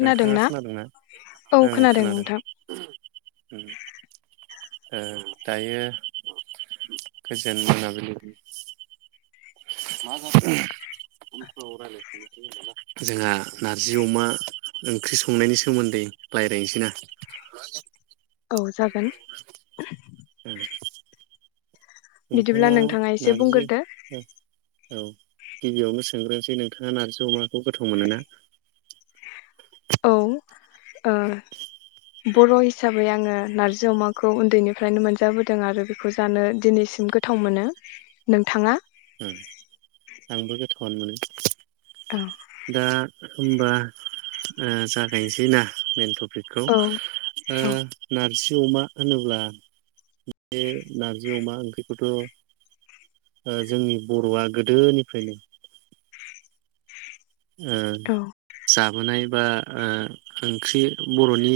नोंथाङा खोनादोंना औ ओं खोनादों। नोंथां ओ दायो गोजोन मोनाबिलि। जोंहा नारजि अमा ओंख्रि संनायनि सोमोन्दै रायज्लायनोसै ना। औ जागोन। उम बिदिब्ला नोंथाङा एसे नारजि बुंग्रोदो। औ गिबियावनो सोंग्रोनोसै नोंथाङा नारजि अमा बे गोथाव मोनोना औ ओ बर' हिसाबै आङो नारजि अमाखौ उन्दैनिफ्रायनो मोनजाबोदों आरो बेखौ जानो दिनैसिम गोथाव मोनो नोंथाङा उम आंबो गोथावानो मोनो अ दा होमबा ओ जागायनोसै ना मेनथ' खौ औ ओ औ नारजि नारजि अमा होनोब्ला बे नारजि अमा ओंख्रिखौथ' ओ जोंनि बर'आ गोदोनिफ्रायनो ओ औ जाफ माबोनाय बा ओंख्रि बर'नि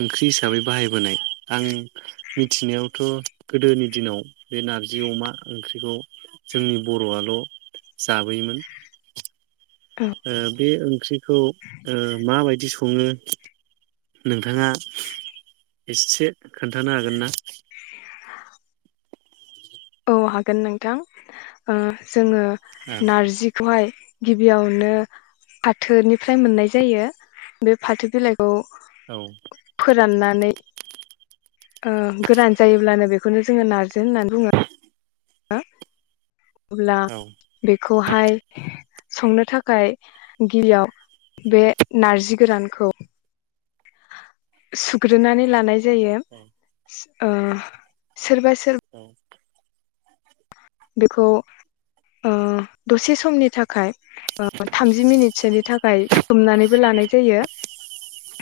ओंख्रि हिसाबै बाहायबोनाय आं मिथिनायावथ' गोदोनि दिनाव बे नारजि अमा ओंख्रिखौ जोंनि बर'आल' जाबोयोमोन। औ ओ बे ओंख्रि। खौ ओ माबायदि सङो नोंथाङा एसे खोन्थानो हागोन ना? औ हागोन नोंथां ओ जोङो औ नारजिखौहाय गिबियावनो फाथोनिफ्राय मोननाय जायो बे फाथो बिलाइखौ औ खौ फोरानना नानै गोरान जायोब्लानो बेखौनो जोङो नार्जि होननानै बुङो। अब्ला औ बेखौहाय संनो थाखाय गिबियाव बे नारजि गोरानखौ सुग्रोनानै लानाय जायो ओ सोरबा सोर औ बेखौ ओ दसे समनि थाखाय ओ थामजि मिनिटसोनि थाखाय सोमनानैबो लानाय जायो।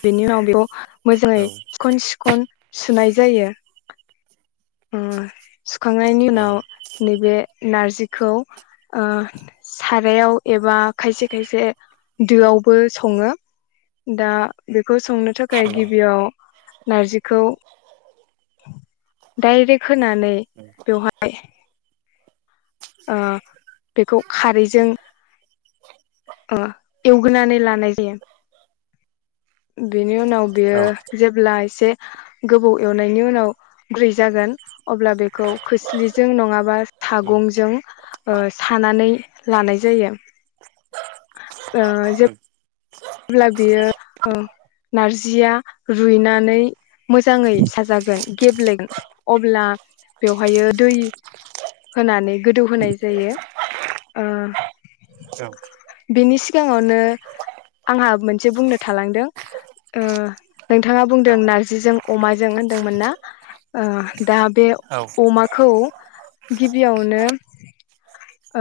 बिनि उनाव बेखौ औ मोजाङै सिखन सिखन सुनाय जायो। ओ सुखांनायनि औ ओं औ ओं उनाव नैबे। नारजिखौ ओ सारायाव एबा खायसे खायसे दोआवबो सङो दा बेखौ संनो थाखाय गिबियाव नार्जिखौ डायरेक्ट होनानै औ बेवहाय फाय ओ बेखौ खारैजों ओ एवग्रोनानै लानाय जायो बेनि उनाव बेयो जेब्ला एसे गोबौ एवनायनि उनाव गुरै जागोन अब्ला बेखौ खोस्लिजों नङाबा सागंजों सानानै लानाय जायो। ओ जो अब्ला बियो नारजिया रुइनानै मोजाङै साजागोन गेब्लेगोन अब्ला बेवहायो दै होनानै गोदौहोनाय जायो ओ बेनि सिगाङावनो आंहा मोनसे बुंनो थालांदों ओ नोंथाङा बुंदों नारजिजों अमाजों होनदोंमोन ना दा बे अमाखौ गिबियावनो ओ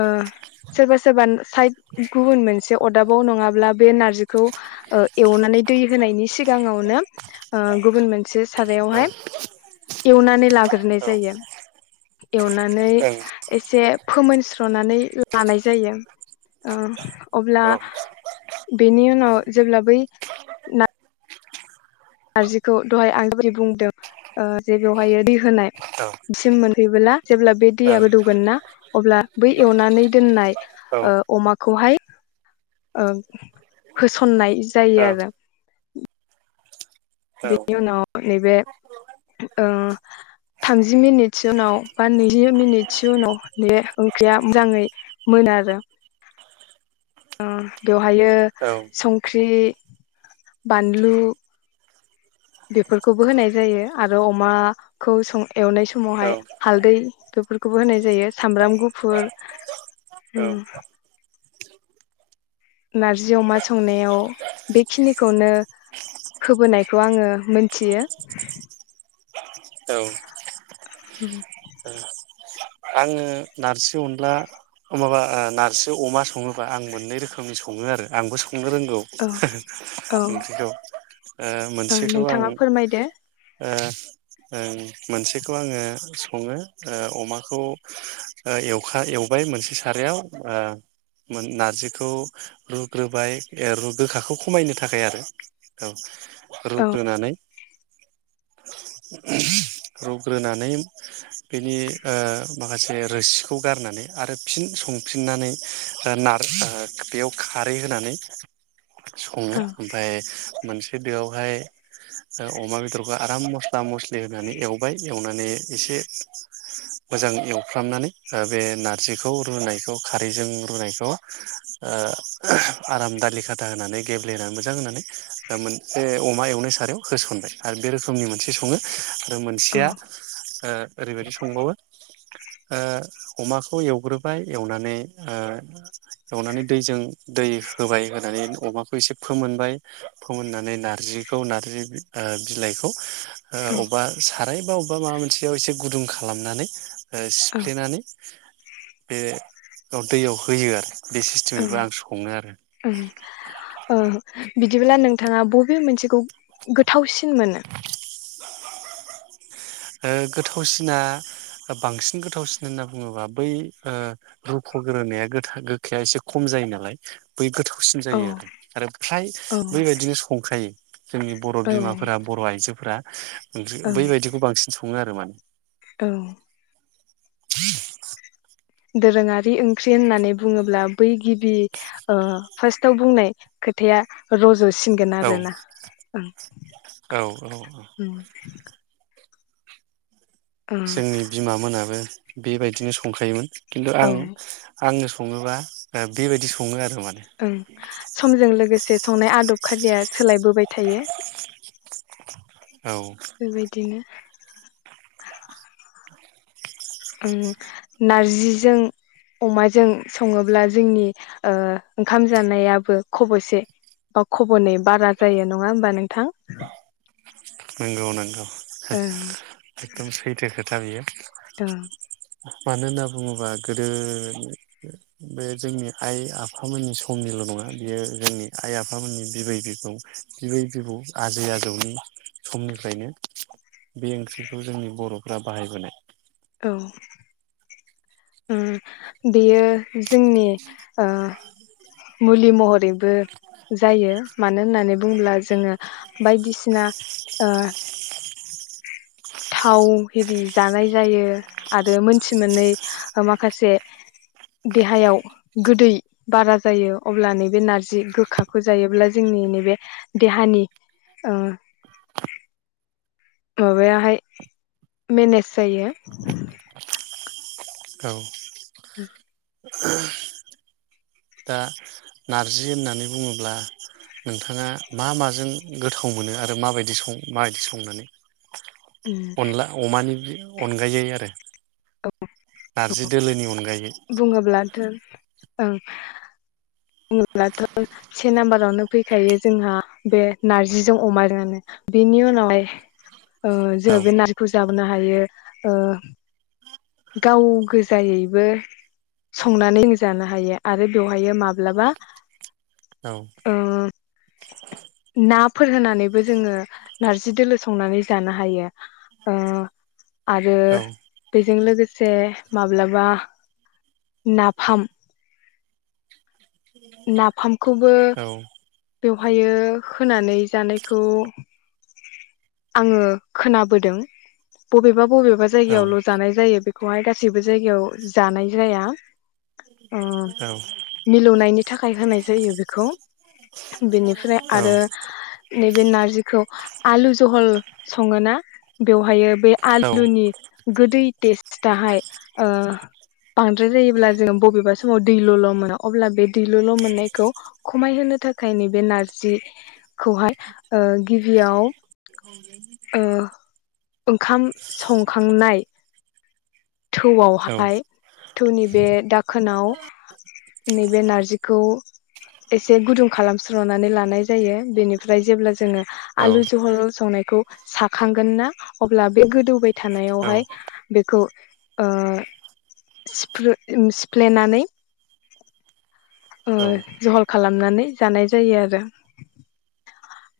सोरबा सोरबा साइद गुबुन मोनसे अरदाबाव नङाब्ला बे नारजिखौ एवनानै दै होनायनि सिगाङावनो ओ गुबुन मोनसे सारायावहाय एवनानै लाग्रोनाय जायो एवनानै एसे फोमोनस्रो नानै लानाय जायो ओ अब्ला बेनि उनाव जेब्ला बै ना नारजिखौ दहाय आं जेरै बुंदों जे बेवहाय दै होनाय सिम मोनफैबोला जेब्ला बे दैआ गोदौगोन ना अब्ला बै एवनानै दोननाय अमाखौहाय होसननाय जायो आरो। औ बेनि उनाव नैबे ओ थामजि मिनिटसो उनाव बा नैजि मिनिटसो उनाव बे ओंख्रिया मोजाङै मोनो आरो। ओ बेवहायो औ औ संख्रि बानलु बेफोरखौबो होनाय जायो आरो अमाखौ सं एवनाय औ समावहाय हालदै बेफोरखौबो होनाय जायो सामब्राम गुफुर ओ औ नारजि अमा संनायाव बेखिनिखौनो होबोनायखौ आङो मोनथियो। औ होम आङो नारजि अनला माबा नार्जि अमा सङोबा आं मोननै रोखोमनि सङो आरो आंबो सङ रोंगौ औ औ ओंख्रिखौ ओ ओ मोनसेखौ आं नोंथाङा फोरमायदो ओ ओं मोनसेखौ आङो सङो अमा खौ एवखा एवबाय मोनसे सारायाव नारजिखौ रुग्रोबाय रु गोखाखौ खमायनो थाखाय आरो औ औ रुग्रोनानै रुग्रोनानै बेनि अ माखासे रोसिखौ गारनानै आरो फिन संफिननानै अ नार बेयाव खारै होनानै सङो औ ओमफ्राय मोनसे दोआवहाय अ अमा बेदरखौ आराम स्ला मस्लि होनानै एवबाय एवनानै एसे मोजां एवफ्रामनानै अ बे नारजिखौ रुनायखौ खारैजों रुनायखौ ओ आराम दालि खाथा होनानै गेब्लेहानै मोजां होनानै अ मोनसे अमा एवनाय सारायाव होसनबाय आरो बे रोखोमनि मोन से सङो आरो औ मोनसेया ओ ओरैबायदि संबावो ओ अमाखौ एवग्रोबाय एवनानै ओ एवनानै दैजों दै होबाय होनानै अमाखौ एसे फोमोनबाय फोमोननानै नार्जिखौ नार्जि अ बिलाइखौ ओ अबेबा साराय अबेबा अबेबा माबा मोनसेयाव एसे गुदुं खालामनानै ओ औ सिफ्लेनानै बे दैयाव होयो आरो। बे औ सिस्टेमैबो आं सङो आरो औ ओ बिदिब्ला नोंथाङा बबे मोनसेखौ गोथावसिन मोनो। ओ गोथावसिना बांसिन गोथावसिन होनना बुङोबा बै ओ रुफोग्रोनाया गो गोखाया एसे खम जायो नालाय बै गोथाव। सिन औ जायो आरो आरो फ्राय औ बैबायदिनो संखायो जोंनि बर' औ बिमाफोरा बर' आइजो। फोरा [inaudible] ओंख्रि बैबायदिखौ बांसिन सङो आरो माने ओं [unintelligible] दोरोङारि ओंख्रि होननानै बुङोब्ला बै गिबि ओ फास्टाव बुंनाय खोथाया रज' सिनगोन औ आरो ना औ औ ओं ओं जोंनि बिमा मोनाबो बेबायदिनो संखायोमोन खिन्थु आं ओं आङो सङोबा बेबायदि सङो आरो माने ओं समजों लोगोसे संनाय आदब खानथिया सोलायबोबाय थायो औ बेबायदिनो उम नारजिजों अमाजों सङोब्ला जोंनि ओ ओंखाम जानायाबो खब'से बा खब'नै बारा जायो नङा होमबा नोंथां नोंगौ नोंगौ ओं एकदम सैथो खोथा बियो ओं मानो होनना बुङोबा गोदो बे जोंनि आइ आफामोननि समनिल' नङा बियो जोंनि आइ आफामोननि बिबै बिबौ बिबै बिबौ आजै आजौनि समनिफ्रायनो बे ओंख्रिखौ जोंनि बर'फोरा बाहायबोनाय औ उम बेयो जोंनि ओ मुलि महरैबो जायो मानो होननानै बुङोब्ला जोङो बायदिसिना ओ थाव आरि जानाय जायो आरो मोनथि मोननै माखासे देहायाव गोदै बारा जायो अब्ला नैबे नारजि गोखाखौ जायोब्ला जोंनि नैबे देहानि ओ माबायाहाय मेनेज जायो औ [inaudible] दा नारजि होननानै बुङोब्ला नोंथाङा मा माजों गोथाव मोनो आरो माबायदि सं माबायदि संनानै अनला अमानि अनगायै आरो नारजि दोलोनि अनगायै ओं बुङोब्लाथ' होनङोब्लाथ' से नाम्बारावनो फैखायो जोंहा बे नारजिजों अमाजों बेनि उनावहाय ओ जोङो औ बे नारजिखौ जा नो हायो ओ गाव गोजायैबो संनानैजानो हायो आरो बेवहायो माब्लाबा औ ओ नाफोर होनानैबो जोङो नारजि दोलो संनानै जानो हायो ओ आरो औ बेजों लोगोसे माब्लाबा नाफाम नाफाम खौबो बेवहाय होनानै जानायखौ आङो खोनाबोदों बबेबा बबेबा बा औ जायगायावल' जानाय जायो बे खौहाय गासैबो जायगायाव जानाय जाया ओ औ मिलौनायनि थाखायल' होनाय जायो बेनिफ्राय आरो नैबे नारजिखौ आलुजों जझहल सङोना बेवहाय बे औ आलुनि गोदै टेस्टाहाय ओ बांद्राय जायोब्ला जोङो बबेबा समाव दैलल' मोनो अब्ला बे दैलल' मोननायखौ खमायहोनो थाखाय नै बे नारजिखौहाय ओ गिबियाव ओ ओंखाम संखांनाय थौआवहाय थौनि बे दाखोनाव नैबे नारजिखौ एसे गुदुं खालामस्र'नानै लानाय जायो बेनिफ्राय जेब्ला जोङो आलु औ जहल संनायखौ साखांगोन ना अब्ला बे गोदौबाय थानायावहाय बेखौ ओ सिफ्लेनानै ओ औ जहल खालामनानै जानाय जायो आरो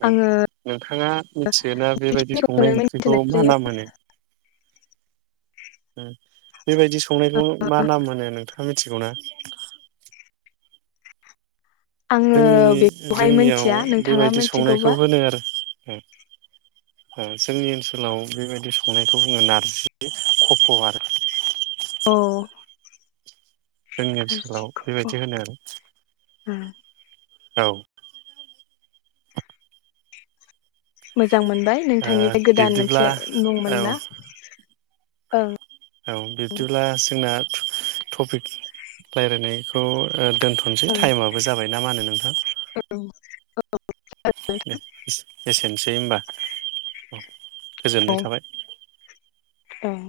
औ आङो नोंथाङा मिथिगोना बेबायदि खौनो संनाय ओंख्रिखौ मिथिनाय मा जायो नाम होनो [inaudible] बेबायदि संनायखौ मा नाम होनो नोंथाङा मिथिगौ ना आङो जोंनि बेखौहाय जोंनियाव मिथिया नोंथाङा बेबायदि संनायखौ मिथिगौबा होनो आरो जोंनि ओनसोलाव बेबायदि संनायखौ बुङो नारजि खफ' आरो औ जोंनि ओनसोलाव नारजिखौ बेबायदि होनो आरो [inaudible] औ मोजां मोनबाय नों ओ नोंथांनिफ्राय गोदान बिब्दिब्ला मोनसे मुं औ मोनना औ औ बिब्दिब्ला जोंना टपिक रायज्लायनायखौ खौ दोनथ'नोसै ओं टाइमाबो जाबाय ना मा होनो नोंथां [unintelligible] दे एसेनोसै होनोमबा औ गोजोननाय थाबाय औ